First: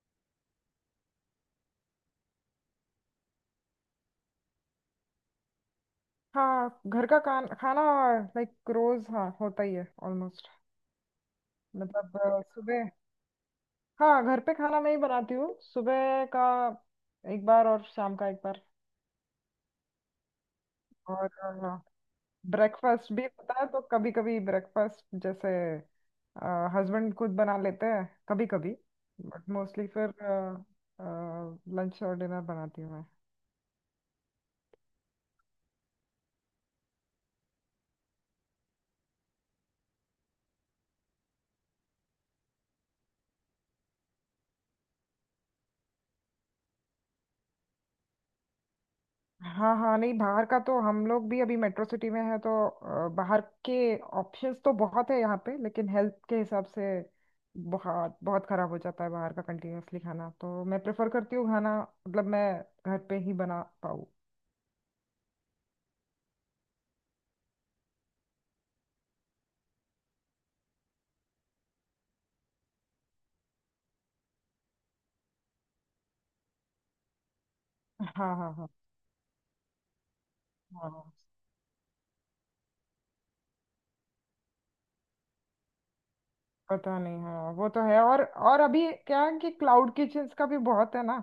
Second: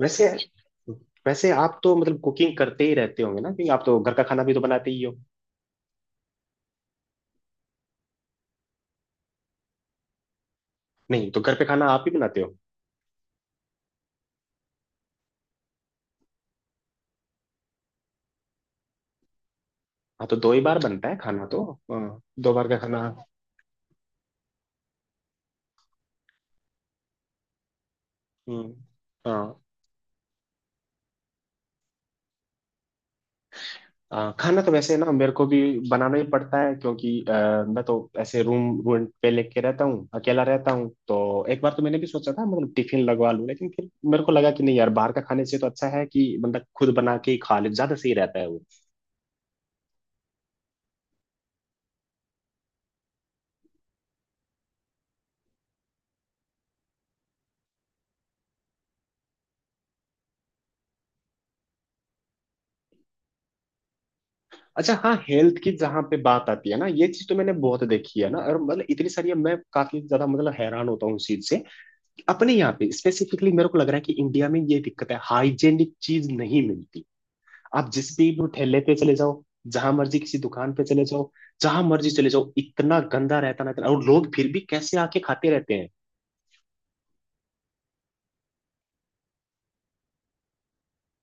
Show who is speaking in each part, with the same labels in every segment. Speaker 1: वैसे वैसे आप तो मतलब कुकिंग करते ही रहते होंगे ना, क्योंकि आप तो घर का खाना भी तो बनाते ही हो।
Speaker 2: हाँ घर का खाना। लाइक रोज, हाँ, होता ही है ऑलमोस्ट।
Speaker 1: नहीं तो घर पे खाना आप ही
Speaker 2: मतलब
Speaker 1: बनाते हो?
Speaker 2: सुबह। हाँ, घर पे खाना मैं ही बनाती हूँ, सुबह का एक बार और शाम का एक बार।
Speaker 1: हाँ, तो दो ही बार बनता है खाना तो।
Speaker 2: और
Speaker 1: हाँ, दो बार का खाना।
Speaker 2: ब्रेकफास्ट भी होता है तो कभी कभी ब्रेकफास्ट जैसे हस्बैंड खुद बना लेते हैं कभी
Speaker 1: हम्म,
Speaker 2: कभी। बट
Speaker 1: हाँ।
Speaker 2: मोस्टली फिर लंच और डिनर बनाती हूँ मैं।
Speaker 1: हाँ, खाना तो वैसे ना मेरे को भी बनाना ही पड़ता है, क्योंकि मैं तो ऐसे रूम रेंट पे लेके रहता हूँ, अकेला रहता हूँ, तो एक बार तो मैंने भी सोचा था मतलब टिफिन लगवा लूँ, लेकिन फिर मेरे को लगा कि नहीं यार, बाहर का खाने से तो अच्छा है कि बंदा खुद बना के ही खा ले, ज्यादा सही रहता है वो।
Speaker 2: हाँ हाँ, नहीं, बाहर का तो हम लोग भी अभी मेट्रो सिटी में है, तो बाहर के ऑप्शंस तो बहुत है यहाँ पे, लेकिन हेल्थ के हिसाब से बहुत बहुत खराब हो जाता है बाहर का कंटिन्यूअसली खाना, तो मैं प्रेफर करती हूँ खाना मतलब मैं घर पे ही बना पाऊँ।
Speaker 1: अच्छा, हाँ, हेल्थ की जहाँ पे बात आती है ना, ये चीज तो मैंने बहुत देखी है ना। और मतलब इतनी सारी, अब मैं काफी ज्यादा मतलब हैरान होता हूँ उस चीज से। अपने यहाँ पे स्पेसिफिकली मेरे को लग रहा है कि इंडिया में ये दिक्कत है, हाइजेनिक चीज नहीं मिलती। आप जिस भी
Speaker 2: हाँ
Speaker 1: वो
Speaker 2: हाँ हाँ।
Speaker 1: ठेले पे चले जाओ, जहां मर्जी किसी दुकान पे
Speaker 2: हाँ हाँ।
Speaker 1: चले जाओ, जहां मर्जी चले जाओ, इतना गंदा रहता ना इतना, और लोग फिर भी कैसे आके खाते रहते हैं।
Speaker 2: पता नहीं, हाँ, वो तो है। और अभी क्या है कि क्लाउड किचन्स का भी बहुत है ना,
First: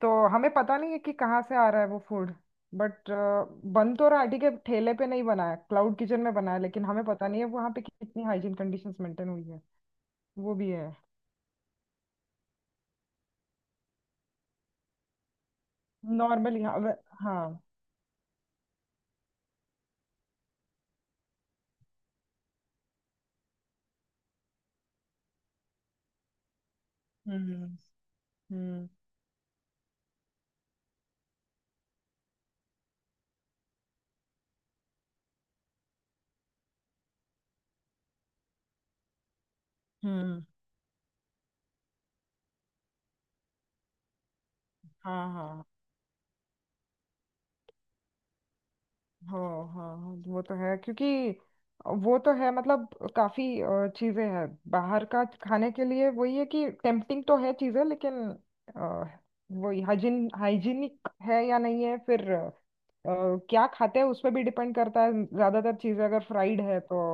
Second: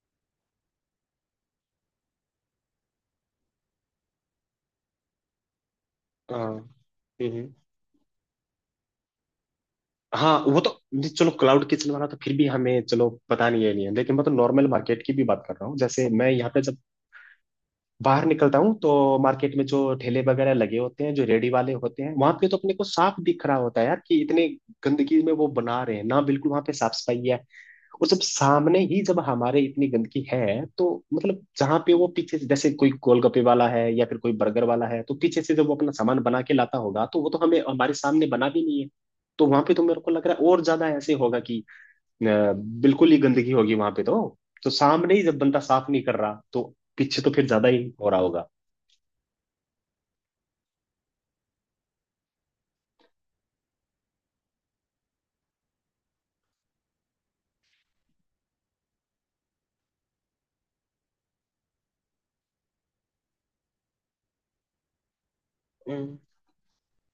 Speaker 2: तो हमें पता नहीं है कि कहाँ से आ रहा है वो फूड। बट बन तो राटी के ठेले पे नहीं बना है, क्लाउड किचन में बना
Speaker 1: हाँ।
Speaker 2: है, लेकिन हमें पता नहीं है
Speaker 1: हम्म।
Speaker 2: वहाँ पे कितनी हाइजीन कंडीशंस मेंटेन हुई है।
Speaker 1: हाँ,
Speaker 2: वो
Speaker 1: वो तो
Speaker 2: भी है
Speaker 1: नहीं, चलो क्लाउड किचन वाला तो फिर भी हमें चलो पता नहीं है नहीं है, लेकिन मैं तो नॉर्मल मार्केट की भी बात कर रहा हूँ। जैसे मैं यहाँ पे
Speaker 2: नॉर्मली। हाँ,
Speaker 1: जब
Speaker 2: हाँ।
Speaker 1: बाहर निकलता हूँ तो मार्केट में जो ठेले वगैरह लगे होते हैं, जो रेडी वाले होते हैं, वहां पे तो अपने को साफ दिख रहा होता है यार कि इतने गंदगी में वो बना रहे हैं ना, बिल्कुल वहां पे साफ सफाई है।
Speaker 2: हम्म।
Speaker 1: और जब सामने
Speaker 2: हम्म।
Speaker 1: ही जब हमारे इतनी गंदगी है तो मतलब जहाँ पे वो पीछे से, जैसे कोई गोलगप्पे वाला है या फिर कोई बर्गर वाला है, तो पीछे से जब वो अपना सामान बना के लाता होगा तो वो तो हमें हमारे सामने बना भी नहीं है। तो वहां पे तो मेरे को लग रहा
Speaker 2: हम्म।
Speaker 1: है और ज्यादा ऐसे होगा कि अ, बिल्कुल ही गंदगी होगी वहां पे तो। तो सामने ही
Speaker 2: हाँ
Speaker 1: जब बंदा
Speaker 2: हाँ
Speaker 1: साफ नहीं कर रहा तो पीछे तो फिर ज्यादा ही हो रहा होगा।
Speaker 2: हाँ हाँ, हाँ, वो तो है क्योंकि वो तो है, मतलब काफी चीजें हैं बाहर का खाने के लिए, वही है कि टेम्पटिंग तो है चीजें, लेकिन अ, वही हाइजीन, हाइजीनिक है या नहीं है, फिर क्या खाते हैं उस पर भी डिपेंड करता है। ज्यादातर चीजें
Speaker 1: हम्म।
Speaker 2: अगर फ्राइड है तो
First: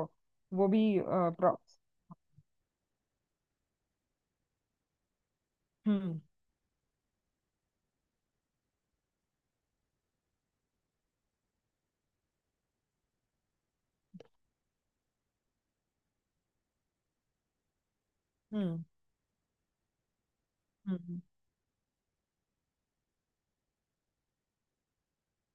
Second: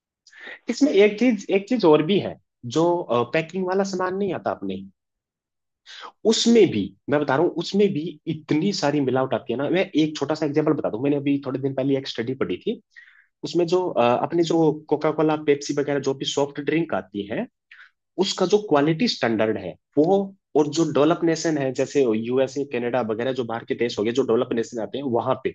Speaker 2: वो
Speaker 1: इसमें
Speaker 2: भी
Speaker 1: एक चीज एक चीज और भी है, जो पैकिंग वाला सामान नहीं आता आपने,
Speaker 2: हम्म।
Speaker 1: उसमें भी, मैं बता रहा हूँ उसमें भी इतनी सारी मिलावट आती है ना। मैं एक छोटा सा एग्जांपल बता दूं, मैंने अभी थोड़े दिन पहले एक स्टडी पढ़ी थी। उसमें जो अपने जो कोका कोला पेप्सी वगैरह जो भी सॉफ्ट ड्रिंक आती है, उसका जो
Speaker 2: हम्म।
Speaker 1: क्वालिटी स्टैंडर्ड है वो, और जो
Speaker 2: हम्म।
Speaker 1: डेवलप
Speaker 2: हम्म।
Speaker 1: नेशन है जैसे यूएसए कनाडा वगैरह, जो बाहर के देश हो गए, जो डेवलप नेशन आते हैं वहां पे,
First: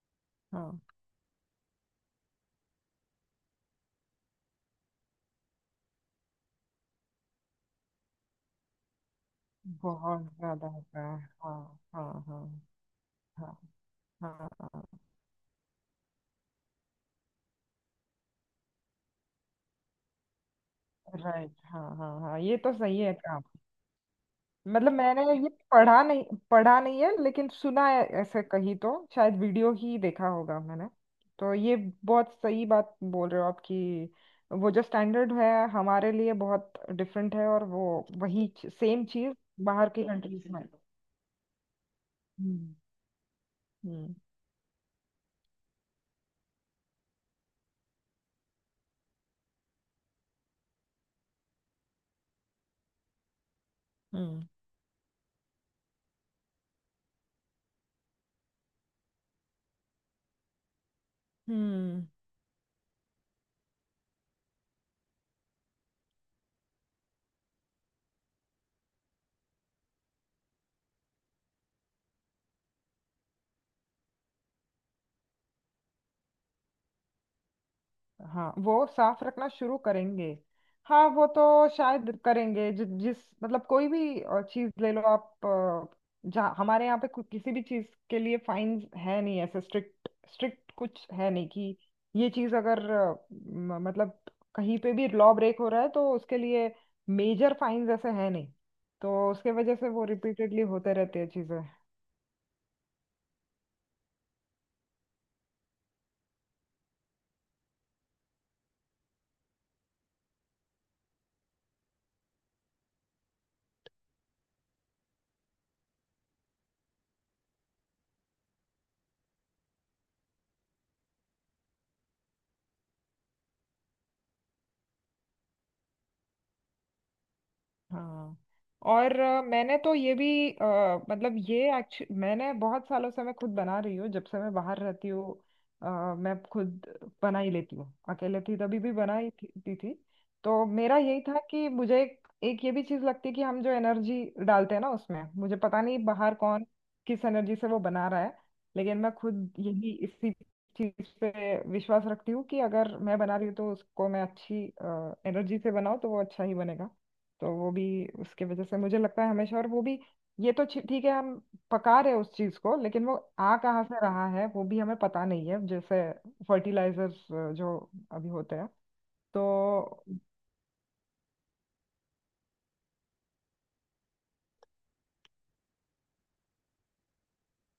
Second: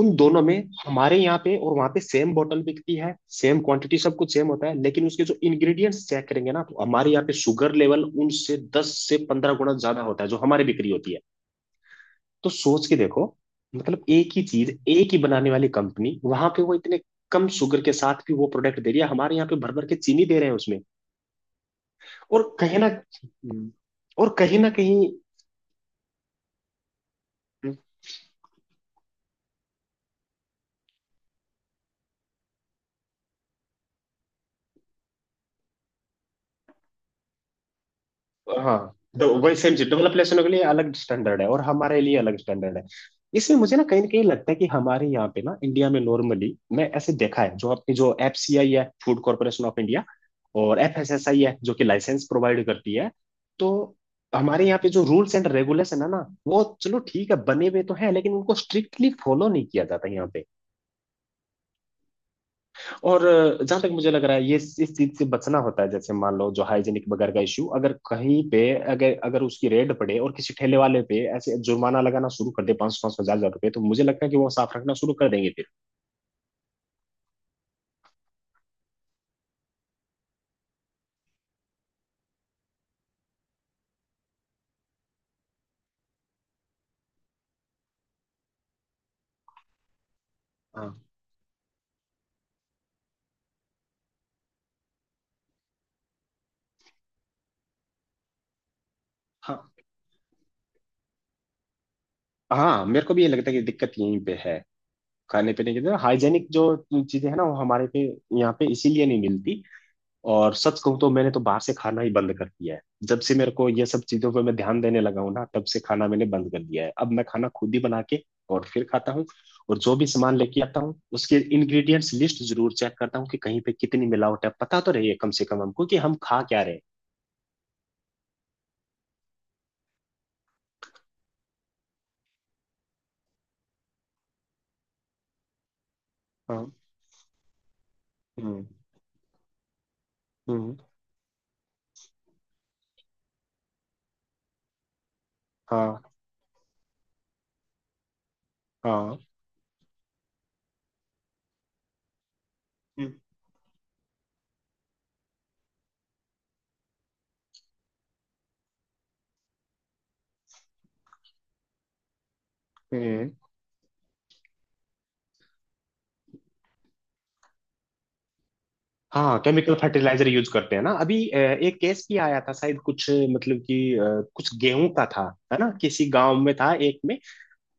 Speaker 1: उन दोनों में,
Speaker 2: हाँ,
Speaker 1: हमारे यहाँ पे और वहां पे सेम बोतल बिकती है, सेम क्वांटिटी सब कुछ सेम होता है, लेकिन उसके जो इंग्रेडिएंट्स चेक करेंगे ना, तो हमारे यहाँ पे शुगर लेवल उनसे 10 से 15 गुना ज्यादा
Speaker 2: बहुत
Speaker 1: होता है, जो हमारी
Speaker 2: ज्यादा
Speaker 1: बिक्री
Speaker 2: होता
Speaker 1: होती
Speaker 2: है।
Speaker 1: है।
Speaker 2: हाँ हाँ
Speaker 1: तो सोच के देखो,
Speaker 2: हाँ।
Speaker 1: मतलब एक ही
Speaker 2: हाँ,
Speaker 1: चीज,
Speaker 2: हाँ,
Speaker 1: एक ही बनाने वाली कंपनी, वहां पे वो इतने कम शुगर के साथ भी वो प्रोडक्ट दे रही है, हमारे यहाँ पे भर भर के चीनी दे रहे हैं उसमें।
Speaker 2: राइट, हाँ, right, हाँ हाँ हाँ,
Speaker 1: और
Speaker 2: ये तो
Speaker 1: कहीं ना
Speaker 2: सही है।
Speaker 1: और कहीं ना
Speaker 2: मतलब
Speaker 1: कहीं
Speaker 2: मैंने ये पढ़ा नहीं, पढ़ा नहीं है, लेकिन सुना है ऐसे कहीं, तो शायद वीडियो ही देखा होगा मैंने। तो ये बहुत सही बात बोल रहे हो आप कि वो जो स्टैंडर्ड है हमारे लिए बहुत डिफरेंट है, और वो वही
Speaker 1: हाँ,
Speaker 2: सेम
Speaker 1: तो
Speaker 2: चीज
Speaker 1: वही सेम चीज
Speaker 2: बाहर की
Speaker 1: डेवलप नेशनों
Speaker 2: कंट्रीज
Speaker 1: के
Speaker 2: में।
Speaker 1: लिए अलग स्टैंडर्ड है और हमारे लिए अलग
Speaker 2: हम्म।
Speaker 1: स्टैंडर्ड है। इसमें मुझे ना
Speaker 2: हम्म।
Speaker 1: कहीं लगता है कि हमारे यहाँ पे ना, इंडिया में, नॉर्मली मैं ऐसे देखा है, जो अपनी जो एफसीआई है, फूड कॉर्पोरेशन ऑफ इंडिया, और एफएसएसआई है जो कि लाइसेंस प्रोवाइड करती है, तो
Speaker 2: हम्म।
Speaker 1: हमारे यहाँ पे जो रूल्स एंड रेगुलेशन है ना, वो चलो ठीक है बने हुए तो है, लेकिन उनको स्ट्रिक्टली फॉलो नहीं किया जाता यहाँ पे।
Speaker 2: हम्म।
Speaker 1: और जहां तक मुझे लग रहा है, ये इस चीज से बचना होता है। जैसे मान लो, जो हाइजीनिक वगैरह का इशू, अगर कहीं पे अगर अगर उसकी रेड पड़े और किसी ठेले वाले पे ऐसे जुर्माना लगाना शुरू कर दे, 500, 5,000, 1,000 रुपए, तो मुझे लगता है कि वो साफ रखना शुरू कर देंगे फिर।
Speaker 2: हाँ, वो साफ रखना शुरू करेंगे। हाँ वो तो शायद करेंगे, जिस, मतलब कोई भी चीज ले लो आप, जहाँ हमारे यहाँ पे किसी भी चीज के लिए फाइन है नहीं, ऐसे स्ट्रिक्ट स्ट्रिक्ट
Speaker 1: हाँ,
Speaker 2: कुछ है नहीं कि ये चीज अगर मतलब कहीं पे भी लॉ ब्रेक हो रहा है तो उसके लिए मेजर फाइन ऐसे है नहीं, तो उसके
Speaker 1: हाँ।
Speaker 2: वजह से वो रिपीटेडली होते रहते हैं चीजें।
Speaker 1: हाँ, मेरे को भी ये लगता है कि दिक्कत यहीं पे है। खाने पीने की हाइजेनिक जो चीजें है ना, वो हमारे पे, यहाँ पे इसीलिए नहीं मिलती। और सच कहूँ तो मैंने तो बाहर से खाना ही बंद कर दिया है। जब से मेरे को ये सब चीजों पे मैं ध्यान देने लगा हूँ ना, तब से खाना मैंने बंद कर दिया है। अब मैं खाना खुद ही बना के और फिर खाता हूँ, और जो भी सामान लेके आता हूँ उसके इंग्रेडिएंट्स लिस्ट जरूर चेक करता हूँ कि कहीं पे कितनी मिलावट है, पता तो रही है कम से कम हमको कि हम खा क्या रहे हैं।
Speaker 2: हाँ। और मैंने तो ये भी अ, मतलब ये एक्चुअली मैंने बहुत सालों से मैं खुद बना रही हूँ, जब से मैं बाहर रहती हूँ, मैं
Speaker 1: हाँ।
Speaker 2: खुद बना ही लेती हूँ। अकेले थी
Speaker 1: हम्म।
Speaker 2: तभी भी बना ही थी। तो
Speaker 1: हम्म।
Speaker 2: मेरा यही था कि मुझे एक ये भी चीज़ लगती है कि हम जो एनर्जी डालते हैं ना उसमें, मुझे पता
Speaker 1: हाँ,
Speaker 2: नहीं बाहर कौन किस एनर्जी से वो बना रहा है। लेकिन मैं
Speaker 1: हाँ।
Speaker 2: खुद यही इसी चीज़ पे विश्वास रखती हूँ कि अगर
Speaker 1: हम्म,
Speaker 2: मैं बना रही हूँ तो उसको मैं अच्छी एनर्जी से बनाऊँ तो वो अच्छा ही बनेगा। तो वो भी उसके वजह से मुझे लगता है हमेशा। और वो भी ये तो ठीक है, हम पका रहे हैं उस चीज को, लेकिन वो
Speaker 1: हम्म।
Speaker 2: आ कहाँ से रहा है वो भी हमें पता नहीं है, जैसे फर्टिलाइजर्स जो अभी होते हैं।
Speaker 1: हाँ,
Speaker 2: तो
Speaker 1: केमिकल फर्टिलाइजर यूज करते हैं ना अभी। एक केस भी आया था शायद, कुछ मतलब कि कुछ गेहूं का था, है ना, किसी गांव में था एक में,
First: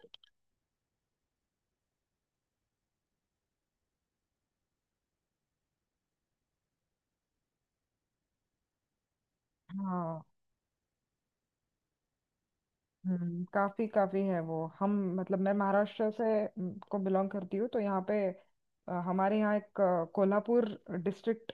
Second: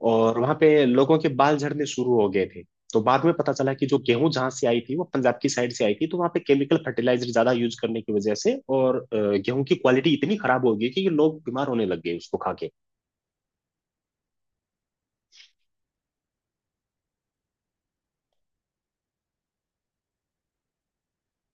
Speaker 1: और वहां पे लोगों के बाल झड़ने शुरू हो गए थे। तो बाद में पता चला कि जो गेहूं जहां से आई थी वो पंजाब की साइड से आई थी, तो वहां पे केमिकल फर्टिलाइजर ज्यादा यूज करने की वजह से, और गेहूं की क्वालिटी
Speaker 2: हाँ।
Speaker 1: इतनी खराब हो गई कि ये लोग बीमार होने लग गए उसको खा के।
Speaker 2: हम्म, काफी काफी है वो हम, मतलब मैं महाराष्ट्र से को बिलोंग करती हूँ, तो यहाँ पे हमारे यहाँ एक कोल्हापुर डिस्ट्रिक्ट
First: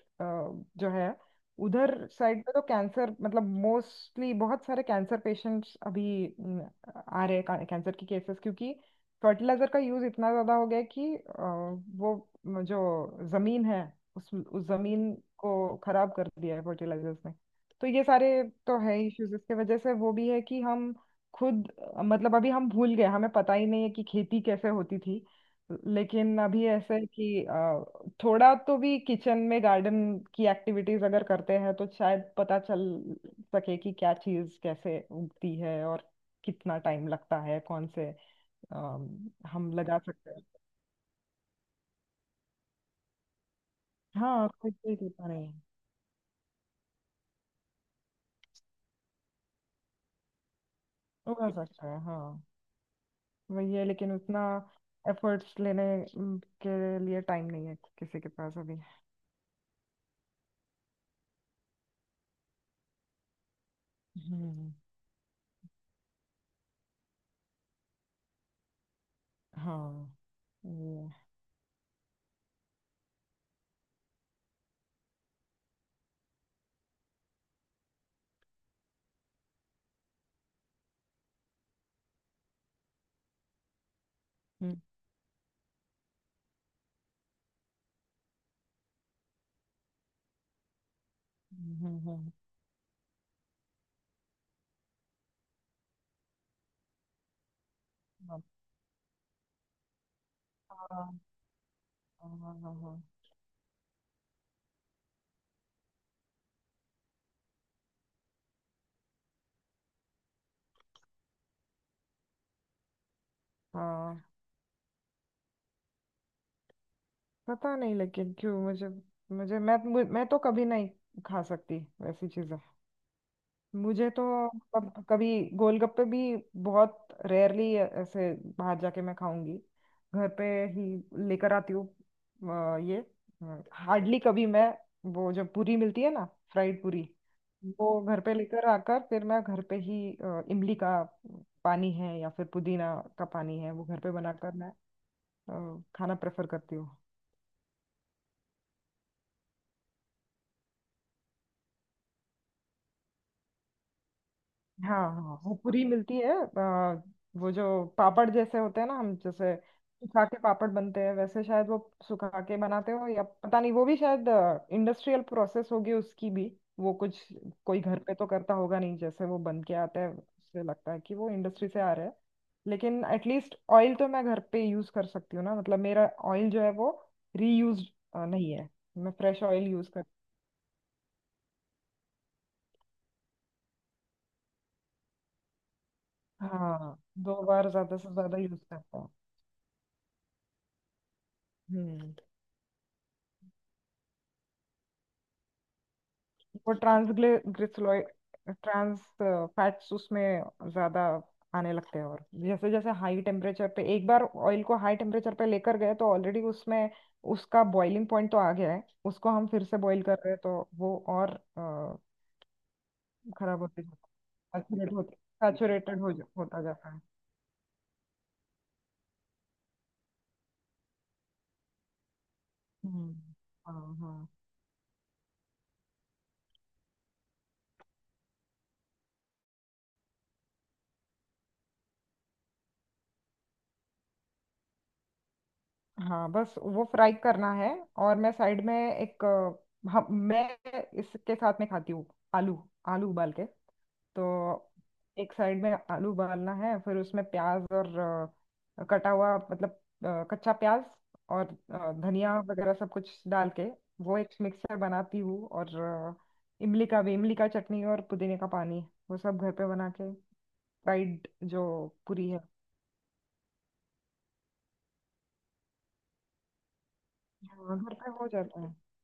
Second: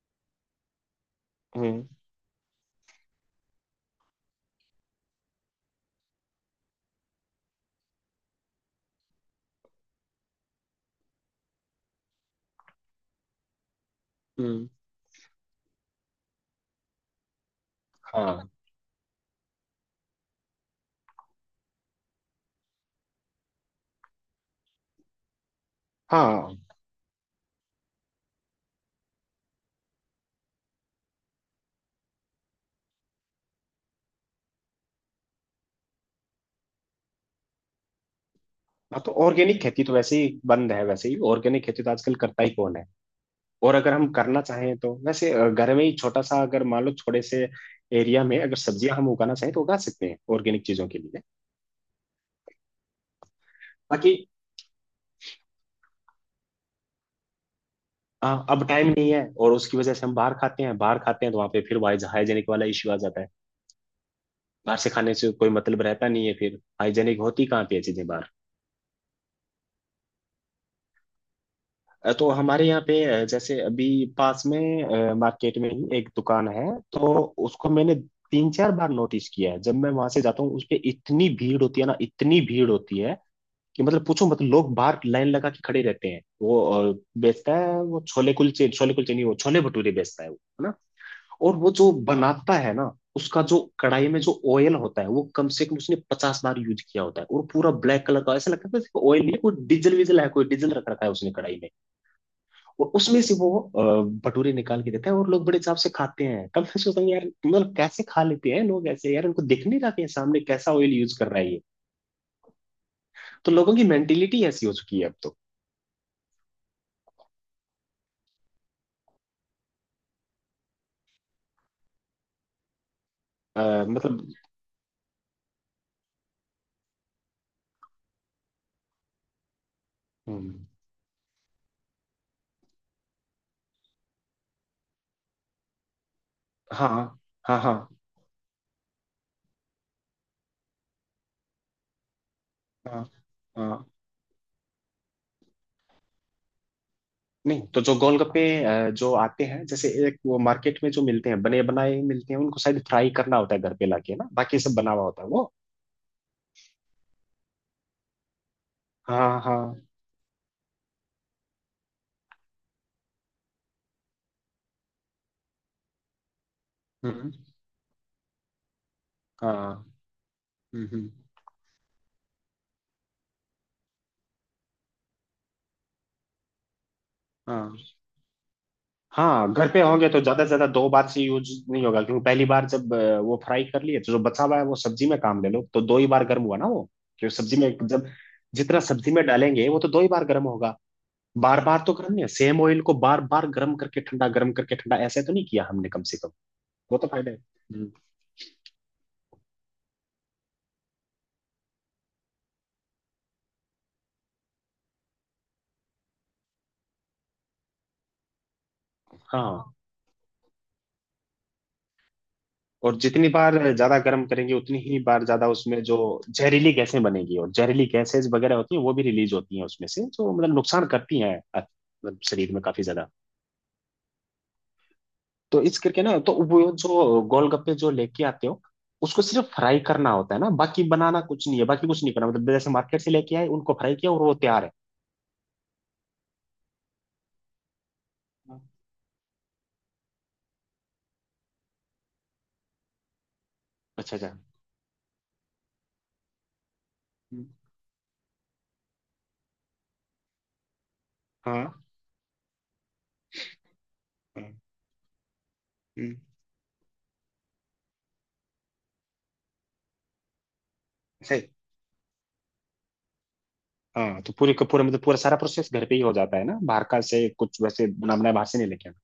Speaker 2: जो है,
Speaker 1: हम्म।
Speaker 2: उधर साइड पे तो कैंसर, मतलब मोस्टली बहुत सारे कैंसर पेशेंट्स अभी आ रहे हैं, कैंसर की केसेस, क्योंकि फर्टिलाइजर का यूज इतना ज्यादा हो गया है कि वो जो जमीन है, उस
Speaker 1: हम्म।
Speaker 2: जमीन को खराब कर दिया है फर्टिलाइजर्स ने। तो ये सारे
Speaker 1: हाँ,
Speaker 2: तो है इश्यूज, इसके वजह से वो भी है कि हम खुद, मतलब अभी हम भूल गए, हमें पता ही नहीं है कि खेती कैसे होती थी। लेकिन
Speaker 1: हाँ।
Speaker 2: अभी ऐसा है कि थोड़ा तो भी किचन में गार्डन की एक्टिविटीज अगर करते हैं तो शायद पता चल सके कि क्या चीज कैसे उगती है और कितना टाइम लगता है कौन से
Speaker 1: हाँ, तो ऑर्गेनिक
Speaker 2: हम
Speaker 1: खेती तो
Speaker 2: लगा
Speaker 1: वैसे ही
Speaker 2: सकते हैं।
Speaker 1: बंद है, वैसे ही ऑर्गेनिक खेती तो आजकल करता ही कौन है। और अगर हम करना
Speaker 2: हाँ, खुद
Speaker 1: चाहें
Speaker 2: से
Speaker 1: तो
Speaker 2: ही करता
Speaker 1: वैसे
Speaker 2: नहीं है।
Speaker 1: घर में ही छोटा सा, अगर मान लो थोड़े से एरिया में अगर सब्जियां हम उगाना चाहें तो उगा सकते हैं ऑर्गेनिक चीजों के लिए।
Speaker 2: उगा सकता है, हाँ, वही है, लेकिन
Speaker 1: बाकी
Speaker 2: उतना एफर्ट्स लेने अम, के लिए टाइम नहीं है किसी के
Speaker 1: हाँ,
Speaker 2: पास
Speaker 1: अब
Speaker 2: अभी।
Speaker 1: टाइम नहीं है, और उसकी वजह से हम बाहर खाते हैं, बाहर खाते हैं तो वहां पे फिर वाइज हाइजेनिक वाला इश्यू आ जाता है।
Speaker 2: हम्म।
Speaker 1: बाहर से खाने से कोई मतलब रहता नहीं है, फिर हाइजेनिक होती कहाँ पे है चीजें बाहर।
Speaker 2: हाँ। ये।
Speaker 1: तो हमारे यहाँ पे, जैसे अभी पास में मार्केट में ही एक दुकान है, तो उसको मैंने 3 4 बार नोटिस किया है। जब मैं वहां से जाता हूँ उस पे इतनी भीड़ होती है ना, इतनी भीड़ होती है कि मतलब पूछो, मतलब लोग
Speaker 2: हम्म।
Speaker 1: बाहर लाइन लगा के खड़े रहते हैं। वो अ, बेचता है वो छोले कुलचे, छोले कुलचे नहीं, वो छोले भटूरे बेचता है वो, है ना। और वो
Speaker 2: हम्म।
Speaker 1: जो
Speaker 2: हम्म। हम्म। हम्म।
Speaker 1: बनाता है ना, उसका जो कढ़ाई में जो ऑयल होता है, वो कम से कम उसने 50 बार यूज किया होता है, और पूरा ब्लैक कलर का
Speaker 2: हाँ
Speaker 1: ऐसा लगता है ऑयल नहीं है, कोई डीजल वीजल है, कोई डीजल रख रखा है
Speaker 2: हाँ
Speaker 1: उसने कढ़ाई में।
Speaker 2: हाँ, हाँ,
Speaker 1: और
Speaker 2: हाँ,
Speaker 1: उसमें से वो अ, भटूरे निकाल के देता है, और लोग बड़े चाव से खाते हैं। तब मैं सोचता हूँ यार, मतलब कैसे खा लेते हैं लोग ऐसे यार, उनको देखने जाते हैं सामने कैसा ऑयल यूज कर रहा है ये। तो लोगों की
Speaker 2: हाँ।
Speaker 1: मेंटेलिटी ऐसी हो चुकी है अब तो।
Speaker 2: पता नहीं, लेकिन क्यों मुझे, मैं तो कभी नहीं खा सकती वैसी चीजें।
Speaker 1: अ,
Speaker 2: मुझे
Speaker 1: मतलब।
Speaker 2: तो, मतलब कभी गोलगप्पे भी बहुत रेयरली ऐसे बाहर जाके मैं खाऊंगी, घर पे
Speaker 1: हम्म,
Speaker 2: ही लेकर आती हूँ। ये हार्डली कभी मैं, वो जो पूरी मिलती है ना, फ्राइड
Speaker 1: हाँ,
Speaker 2: पूरी,
Speaker 1: हाँ, हाँ,
Speaker 2: वो घर पे लेकर आकर फिर मैं घर पे ही इमली का पानी है या फिर पुदीना
Speaker 1: हाँ,
Speaker 2: का पानी है, वो
Speaker 1: हाँ।
Speaker 2: घर पे बनाकर मैं खाना प्रेफर करती हूँ।
Speaker 1: नहीं तो जो गोलगप्पे जो आते हैं जैसे, एक वो मार्केट में जो मिलते हैं, बने बनाए ही मिलते हैं, उनको शायद फ्राई करना होता है घर पे लाके ना, बाकी सब बना
Speaker 2: हाँ
Speaker 1: हुआ होता है
Speaker 2: हाँ,
Speaker 1: वो।
Speaker 2: वो पूरी मिलती है वो जो पापड़ जैसे होते हैं ना, हम
Speaker 1: हाँ,
Speaker 2: जैसे
Speaker 1: हाँ।
Speaker 2: सुखा के पापड़ बनते हैं, वैसे शायद वो सुखा के बनाते हो या पता नहीं, वो भी शायद इंडस्ट्रियल प्रोसेस होगी उसकी भी। वो कुछ,
Speaker 1: हम्म।
Speaker 2: कोई घर पे तो करता होगा नहीं, जैसे वो बन
Speaker 1: हाँ।
Speaker 2: के आता है उससे
Speaker 1: हम्म।
Speaker 2: लगता है
Speaker 1: हम्म।
Speaker 2: कि वो इंडस्ट्री से आ रहा है। लेकिन एटलीस्ट ऑयल तो मैं घर पे यूज कर सकती हूँ ना, मतलब मेरा ऑयल जो है वो
Speaker 1: हाँ,
Speaker 2: रीयूज नहीं है, मैं फ्रेश
Speaker 1: हाँ,
Speaker 2: ऑयल
Speaker 1: घर पे
Speaker 2: यूज कर।
Speaker 1: होंगे तो ज्यादा से ज्यादा 2 बार से यूज नहीं होगा, क्योंकि पहली बार जब वो फ्राई कर लिए, तो जो बचा हुआ है वो सब्जी में काम ले लो, तो दो ही बार गर्म हुआ ना वो।
Speaker 2: हाँ,
Speaker 1: क्योंकि
Speaker 2: दो
Speaker 1: सब्जी में
Speaker 2: बार ज्यादा
Speaker 1: जब,
Speaker 2: से ज्यादा यूज
Speaker 1: जितना
Speaker 2: करता हूँ।
Speaker 1: सब्जी में डालेंगे वो तो दो ही बार गर्म होगा। बार बार तो गर्म
Speaker 2: हम्म।
Speaker 1: नहीं है, सेम ऑयल को बार बार गर्म करके ठंडा, गर्म करके ठंडा, ऐसे तो नहीं किया हमने कम से कम।
Speaker 2: वो
Speaker 1: वो तो फायदा है।
Speaker 2: ट्रांसग्लिसराइड, ट्रांस फैट्स उसमें ज्यादा आने लगते हैं, और जैसे जैसे हाई टेम्परेचर पे, एक बार ऑयल को हाई टेम्परेचर पे लेकर गए तो ऑलरेडी उसमें उसका बॉइलिंग पॉइंट तो आ गया है, उसको हम फिर
Speaker 1: हाँ।
Speaker 2: से बॉईल कर रहे हैं तो वो और अ,
Speaker 1: और जितनी बार
Speaker 2: खराब होते
Speaker 1: ज्यादा
Speaker 2: जाता,
Speaker 1: गर्म करेंगे उतनी ही बार ज्यादा उसमें जो
Speaker 2: सैचुरेटेड होता
Speaker 1: जहरीली
Speaker 2: जाता है।
Speaker 1: गैसें बनेगी, और जहरीली गैसेज वगैरह होती हैं वो भी रिलीज होती हैं उसमें से, जो मतलब नुकसान करती हैं अ-, मतलब शरीर में काफी ज्यादा।
Speaker 2: हम्म। हाँ हाँ
Speaker 1: तो इस करके ना, तो वो जो गोलगप्पे जो लेके आते हो, उसको सिर्फ फ्राई करना होता है ना, बाकी बनाना कुछ नहीं है, बाकी कुछ नहीं करना, मतलब जैसे मार्केट से लेके आए, उनको फ्राई किया और वो तैयार है।
Speaker 2: हाँ, बस वो फ्राई करना है, और मैं
Speaker 1: हाँ,
Speaker 2: साइड में एक मैं इसके साथ में खाती हूँ आलू। आलू उबाल के,
Speaker 1: अच्छा अच्छा।
Speaker 2: तो एक साइड में आलू उबालना है, फिर उसमें
Speaker 1: हम्म।
Speaker 2: प्याज और कटा हुआ, मतलब कच्चा प्याज, और
Speaker 1: हाँ,
Speaker 2: धनिया वगैरह सब कुछ डाल के वो एक
Speaker 1: हाँ।
Speaker 2: मिक्सर बनाती हूँ। और
Speaker 1: हम्म।
Speaker 2: इमली का चटनी और पुदीने का पानी, वो सब घर पे बना के, फ्राइड
Speaker 1: सही।
Speaker 2: जो पूरी है।
Speaker 1: हाँ, तो पूरी का पूरा, मतलब पूरा सारा प्रोसेस घर पे ही हो जाता है ना, बाहर का से कुछ
Speaker 2: हाँ,
Speaker 1: वैसे
Speaker 2: घर पे
Speaker 1: बना
Speaker 2: हो
Speaker 1: बनाया बाहर से
Speaker 2: जाता
Speaker 1: नहीं
Speaker 2: है।
Speaker 1: लेके आना।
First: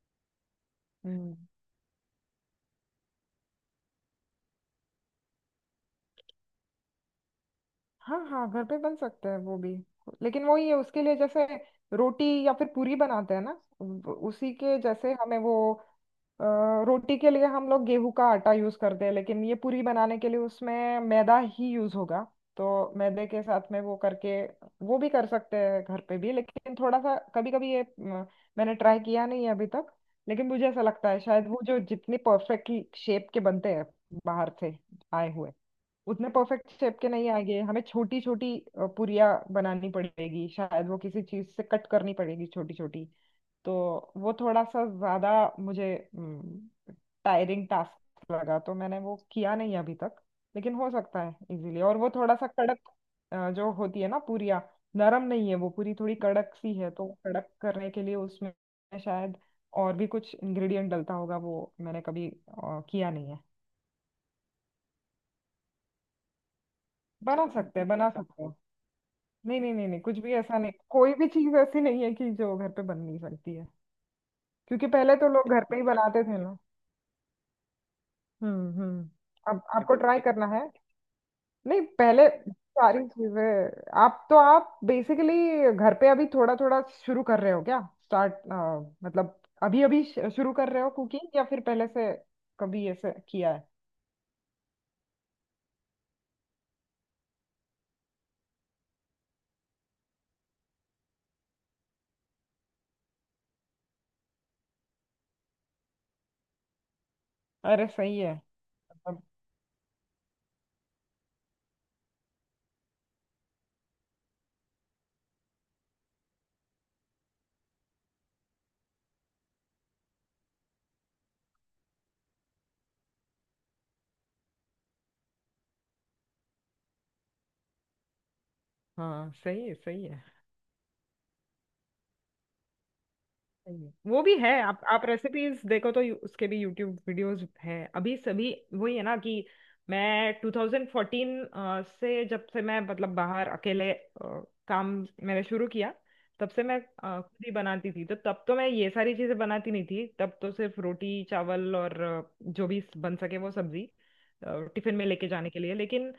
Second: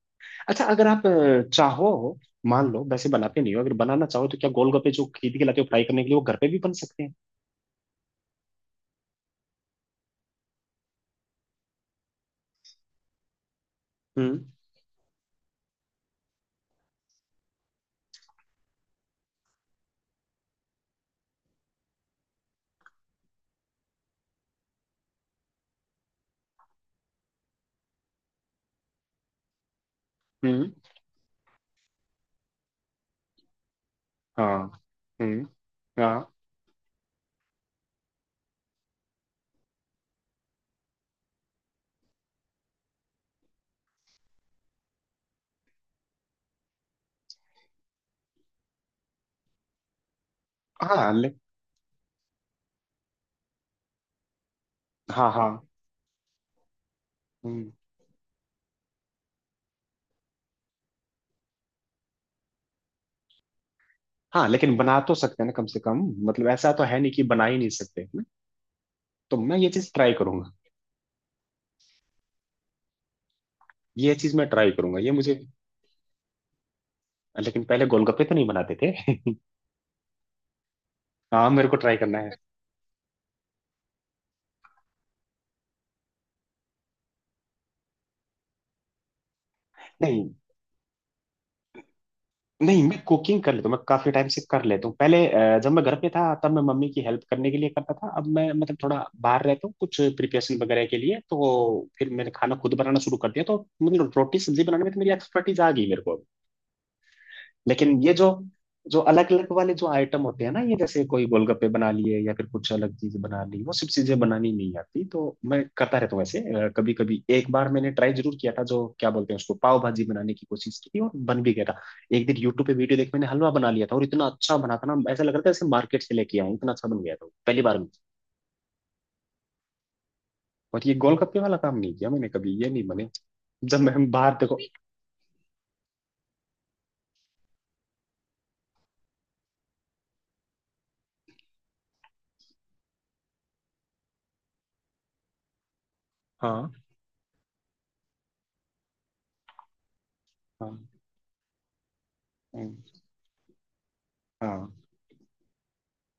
Speaker 1: अच्छा, अगर आप
Speaker 2: हम्म।
Speaker 1: चाहो, मान लो वैसे बनाते नहीं हो, अगर बनाना चाहो तो क्या गोलगप्पे जो खरीद के लाते हो फ्राई करने के लिए, वो घर पे भी बन सकते हैं?
Speaker 2: हाँ हाँ, घर पे बन सकता है वो भी, लेकिन वही है उसके लिए, जैसे रोटी या फिर पूरी बनाते हैं ना,
Speaker 1: हम्म।
Speaker 2: उसी के जैसे हमें वो अ, रोटी के लिए हम लोग गेहूं का आटा यूज करते हैं, लेकिन ये पूरी बनाने के लिए उसमें मैदा ही यूज होगा, तो मैदे के साथ में वो करके वो भी कर सकते हैं घर पे भी, लेकिन थोड़ा सा कभी कभी ये मैंने ट्राई किया नहीं है अभी तक। लेकिन मुझे
Speaker 1: हम्म।
Speaker 2: ऐसा लगता है शायद वो जो जितने परफेक्ट शेप के बनते हैं बाहर
Speaker 1: हाँ।
Speaker 2: से आए
Speaker 1: हम्म।
Speaker 2: हुए,
Speaker 1: हाँ।
Speaker 2: उतने परफेक्ट शेप के नहीं आएंगे, हमें छोटी छोटी पुरिया बनानी पड़ेगी, शायद वो किसी चीज से कट करनी पड़ेगी छोटी छोटी, तो वो थोड़ा सा ज्यादा मुझे टायरिंग टास्क लगा तो मैंने वो किया नहीं अभी तक, लेकिन हो
Speaker 1: हाँ
Speaker 2: सकता
Speaker 1: ले,
Speaker 2: है इजीली। और वो थोड़ा सा कड़क जो होती है ना पुरिया, नरम
Speaker 1: हाँ,
Speaker 2: नहीं है
Speaker 1: हाँ।
Speaker 2: वो पूरी, थोड़ी कड़क सी है, तो कड़क
Speaker 1: हम्म।
Speaker 2: करने के लिए उसमें शायद और भी कुछ इंग्रेडिएंट डलता होगा, वो मैंने कभी किया नहीं है।
Speaker 1: हाँ, लेकिन बना तो सकते हैं ना कम से कम, मतलब ऐसा तो है नहीं कि बना
Speaker 2: बना
Speaker 1: ही नहीं
Speaker 2: सकते हैं,
Speaker 1: सकते, है
Speaker 2: बना
Speaker 1: ना?
Speaker 2: सकते हैं।
Speaker 1: तो मैं
Speaker 2: नहीं
Speaker 1: ये
Speaker 2: नहीं नहीं
Speaker 1: चीज
Speaker 2: नहीं,
Speaker 1: ट्राई
Speaker 2: कुछ भी
Speaker 1: करूंगा।
Speaker 2: ऐसा नहीं, कोई भी चीज ऐसी नहीं है कि जो घर पे बन नहीं सकती है,
Speaker 1: ये चीज मैं ट्राई
Speaker 2: क्योंकि
Speaker 1: करूंगा, ये
Speaker 2: पहले तो
Speaker 1: मुझे।
Speaker 2: लोग घर पे ही बनाते थे ना।
Speaker 1: लेकिन पहले गोलगप्पे तो नहीं बनाते थे।
Speaker 2: हम्म। अब आपको ट्राई करना है।
Speaker 1: हाँ, मेरे को
Speaker 2: नहीं,
Speaker 1: ट्राई करना
Speaker 2: पहले
Speaker 1: है।
Speaker 2: सारी चीजें, आप तो आप बेसिकली घर पे अभी थोड़ा थोड़ा शुरू कर रहे हो क्या, स्टार्ट, मतलब अभी अभी
Speaker 1: नहीं
Speaker 2: शुरू कर रहे हो कुकिंग या फिर पहले से
Speaker 1: नहीं
Speaker 2: कभी
Speaker 1: मैं
Speaker 2: ऐसे
Speaker 1: कुकिंग
Speaker 2: किया
Speaker 1: कर
Speaker 2: है?
Speaker 1: लेता हूँ, मैं काफी टाइम से कर लेता हूँ। पहले जब मैं घर पे था तब मैं मम्मी की हेल्प करने के लिए करता था। अब मैं मतलब थोड़ा बाहर रहता हूँ कुछ प्रिपरेशन वगैरह के लिए, तो फिर मैंने खाना खुद बनाना शुरू कर दिया। तो मतलब रोटी सब्जी बनाने में तो मेरी एक्सपर्टीज आ गई मेरे को।
Speaker 2: अरे
Speaker 1: लेकिन ये
Speaker 2: सही
Speaker 1: जो,
Speaker 2: है,
Speaker 1: जो
Speaker 2: मतलब
Speaker 1: अलग अलग वाले जो आइटम होते हैं ना, ये जैसे कोई गोलगप्पे बना लिए या फिर कुछ अलग चीज बना ली, वो सब चीजें बनानी नहीं आती, तो मैं करता रहता हूँ ऐसे कभी कभी। एक बार मैंने ट्राई जरूर किया था, जो क्या बोलते हैं उसको, पाव भाजी बनाने की कोशिश की थी, और बन भी गया था। एक दिन यूट्यूब पे वीडियो देख मैंने हलवा बना लिया था, और इतना अच्छा बना था ना, ऐसा लग रहा था जैसे मार्केट से लेके आया हूं, इतना अच्छा बन गया था वो, पहली बार में।
Speaker 2: हाँ सही है सही है।
Speaker 1: और ये गोलगप्पे वाला काम नहीं किया मैंने कभी, ये नहीं बने। जब
Speaker 2: सही है।
Speaker 1: मैं हम
Speaker 2: वो
Speaker 1: बाहर
Speaker 2: भी
Speaker 1: देखो।
Speaker 2: है। आप रेसिपीज देखो तो उसके भी यूट्यूब वीडियोस हैं अभी, सभी वही है ना कि मैं 2014 से, जब से मैं, मतलब बाहर अकेले काम मैंने शुरू किया, तब से मैं
Speaker 1: हाँ,
Speaker 2: खुद ही बनाती थी, तो तब तो मैं ये सारी चीजें बनाती नहीं थी, तब तो सिर्फ
Speaker 1: हाँ,
Speaker 2: रोटी चावल और जो भी
Speaker 1: हाँ,
Speaker 2: बन सके वो सब्जी अ,
Speaker 1: हाँ,
Speaker 2: टिफिन में लेके जाने के लिए। लेकिन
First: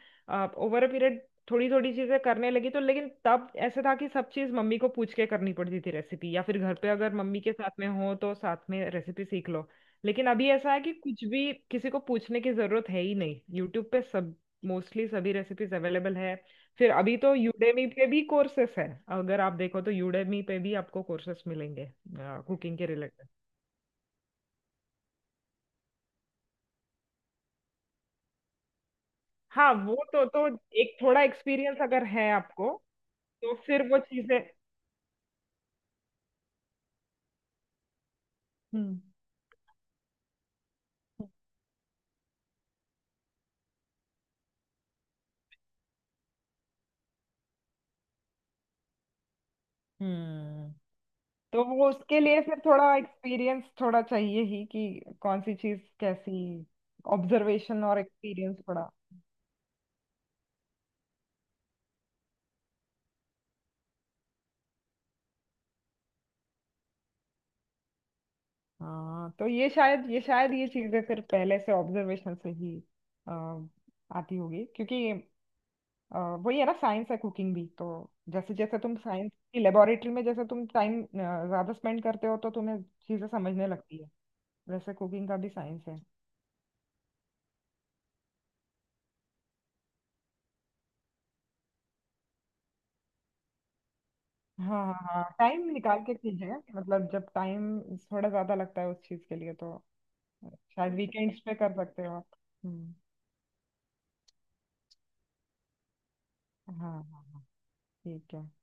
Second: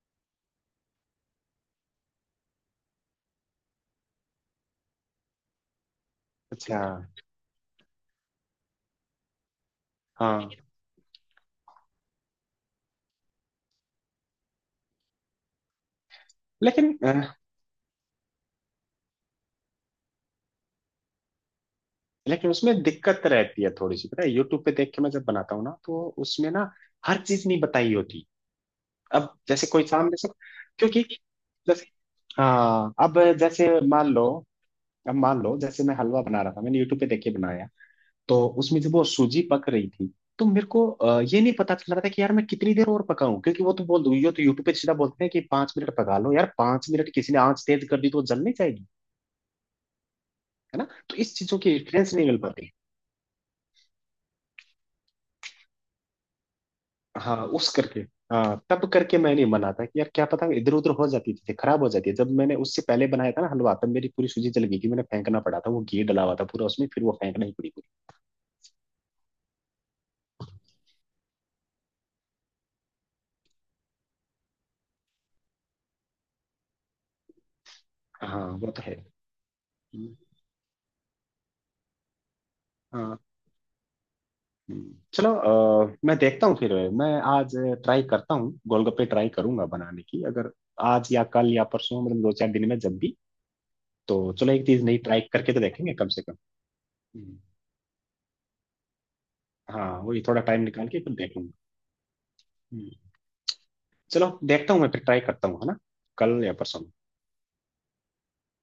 Speaker 2: ओवर अ पीरियड थोड़ी थोड़ी चीजें करने लगी तो, लेकिन तब ऐसे था कि सब चीज मम्मी को पूछ के करनी पड़ती थी रेसिपी, या फिर घर
Speaker 1: अच्छा,
Speaker 2: पे अगर मम्मी के साथ में हो तो साथ में रेसिपी सीख लो। लेकिन अभी
Speaker 1: हाँ।
Speaker 2: ऐसा है कि कुछ भी किसी को पूछने की जरूरत है ही नहीं, यूट्यूब पे सब, मोस्टली सभी रेसिपीज अवेलेबल है। फिर
Speaker 1: लेकिन
Speaker 2: अभी तो यूडेमी पे भी कोर्सेस है, अगर आप देखो तो यूडेमी पे भी आपको कोर्सेस मिलेंगे
Speaker 1: लेकिन
Speaker 2: कुकिंग
Speaker 1: उसमें
Speaker 2: के
Speaker 1: दिक्कत
Speaker 2: रिलेटेड।
Speaker 1: रहती है थोड़ी सी, पता है यूट्यूब पे देख के मैं जब बनाता हूँ ना, तो उसमें ना हर चीज नहीं बताई होती। अब जैसे
Speaker 2: हाँ
Speaker 1: कोई
Speaker 2: वो
Speaker 1: सामने
Speaker 2: तो
Speaker 1: से,
Speaker 2: तो एक
Speaker 1: क्योंकि
Speaker 2: थोड़ा एक्सपीरियंस
Speaker 1: जैसे,
Speaker 2: अगर है आपको
Speaker 1: हाँ अब
Speaker 2: तो
Speaker 1: जैसे
Speaker 2: फिर वो
Speaker 1: मान लो,
Speaker 2: चीजें।
Speaker 1: अब मान लो जैसे मैं हलवा बना रहा था, मैंने यूट्यूब पे देख के बनाया, तो उसमें जब
Speaker 2: हम्म
Speaker 1: वो सूजी पक रही थी, तो मेरे को ये नहीं पता चल रहा था कि यार मैं कितनी देर और पकाऊं, क्योंकि वो तो बोल दो, ये तो यूट्यूब पे सीधा बोलते हैं कि 5 मिनट पका लो यार, 5 मिनट किसी ने आंच तेज कर दी तो वो जल नहीं जाएगी,
Speaker 2: हम्म।
Speaker 1: है ना? तो इस चीजों
Speaker 2: तो
Speaker 1: की
Speaker 2: वो
Speaker 1: रेफरेंस
Speaker 2: उसके
Speaker 1: नहीं मिल
Speaker 2: लिए फिर
Speaker 1: पाती।
Speaker 2: थोड़ा एक्सपीरियंस थोड़ा चाहिए ही कि कौन सी चीज कैसी,
Speaker 1: हाँ, उस
Speaker 2: ऑब्जर्वेशन और
Speaker 1: करके,
Speaker 2: एक्सपीरियंस
Speaker 1: हाँ तब
Speaker 2: थोड़ा।
Speaker 1: करके मैं नहीं बना, था कि यार क्या पता इधर उधर हो जाती थी, खराब हो जाती है। जब मैंने उससे पहले बनाया था ना हलवा, तब मेरी पूरी सूजी जल गई थी, मैंने फेंकना पड़ा था, वो घी डला हुआ था पूरा उसमें, फिर वो फेंकना ही पड़ी पूरी।
Speaker 2: हाँ तो ये शायद ये चीजें फिर पहले से ऑब्जर्वेशन से ही अ, आती होगी, क्योंकि अ, वही है ना, साइंस है कुकिंग भी तो।
Speaker 1: हाँ,
Speaker 2: जैसे
Speaker 1: वो
Speaker 2: जैसे
Speaker 1: तो है।
Speaker 2: तुम साइंस की लेबोरेटरी
Speaker 1: हम्म,
Speaker 2: में, जैसे तुम टाइम ज्यादा स्पेंड करते हो, तो तुम्हें
Speaker 1: हाँ।
Speaker 2: चीजें समझने लगती है,
Speaker 1: हम्म।
Speaker 2: वैसे कुकिंग
Speaker 1: चलो
Speaker 2: का भी साइंस है।
Speaker 1: मैं देखता हूँ फिर, मैं आज ट्राई करता हूँ, गोलगप्पे ट्राई करूंगा बनाने की, अगर आज या कल या परसों, मतलब 2 4 दिन में जब भी। तो चलो एक चीज
Speaker 2: हाँ
Speaker 1: नई ट्राई
Speaker 2: हाँ,
Speaker 1: करके तो
Speaker 2: टाइम
Speaker 1: देखेंगे
Speaker 2: निकाल
Speaker 1: कम
Speaker 2: के
Speaker 1: से कम।
Speaker 2: चीजें, मतलब जब
Speaker 1: हम्म।
Speaker 2: टाइम थोड़ा ज्यादा लगता है उस चीज के लिए तो,
Speaker 1: हाँ, वही थोड़ा टाइम निकाल
Speaker 2: शायद
Speaker 1: के फिर
Speaker 2: वीकेंड्स
Speaker 1: देखेंगे।
Speaker 2: पे कर सकते हो आप। हम्म।
Speaker 1: चलो देखता हूँ, मैं फिर ट्राई करता हूँ, है ना, कल या परसों में।
Speaker 2: हाँ हाँ, ठीक है।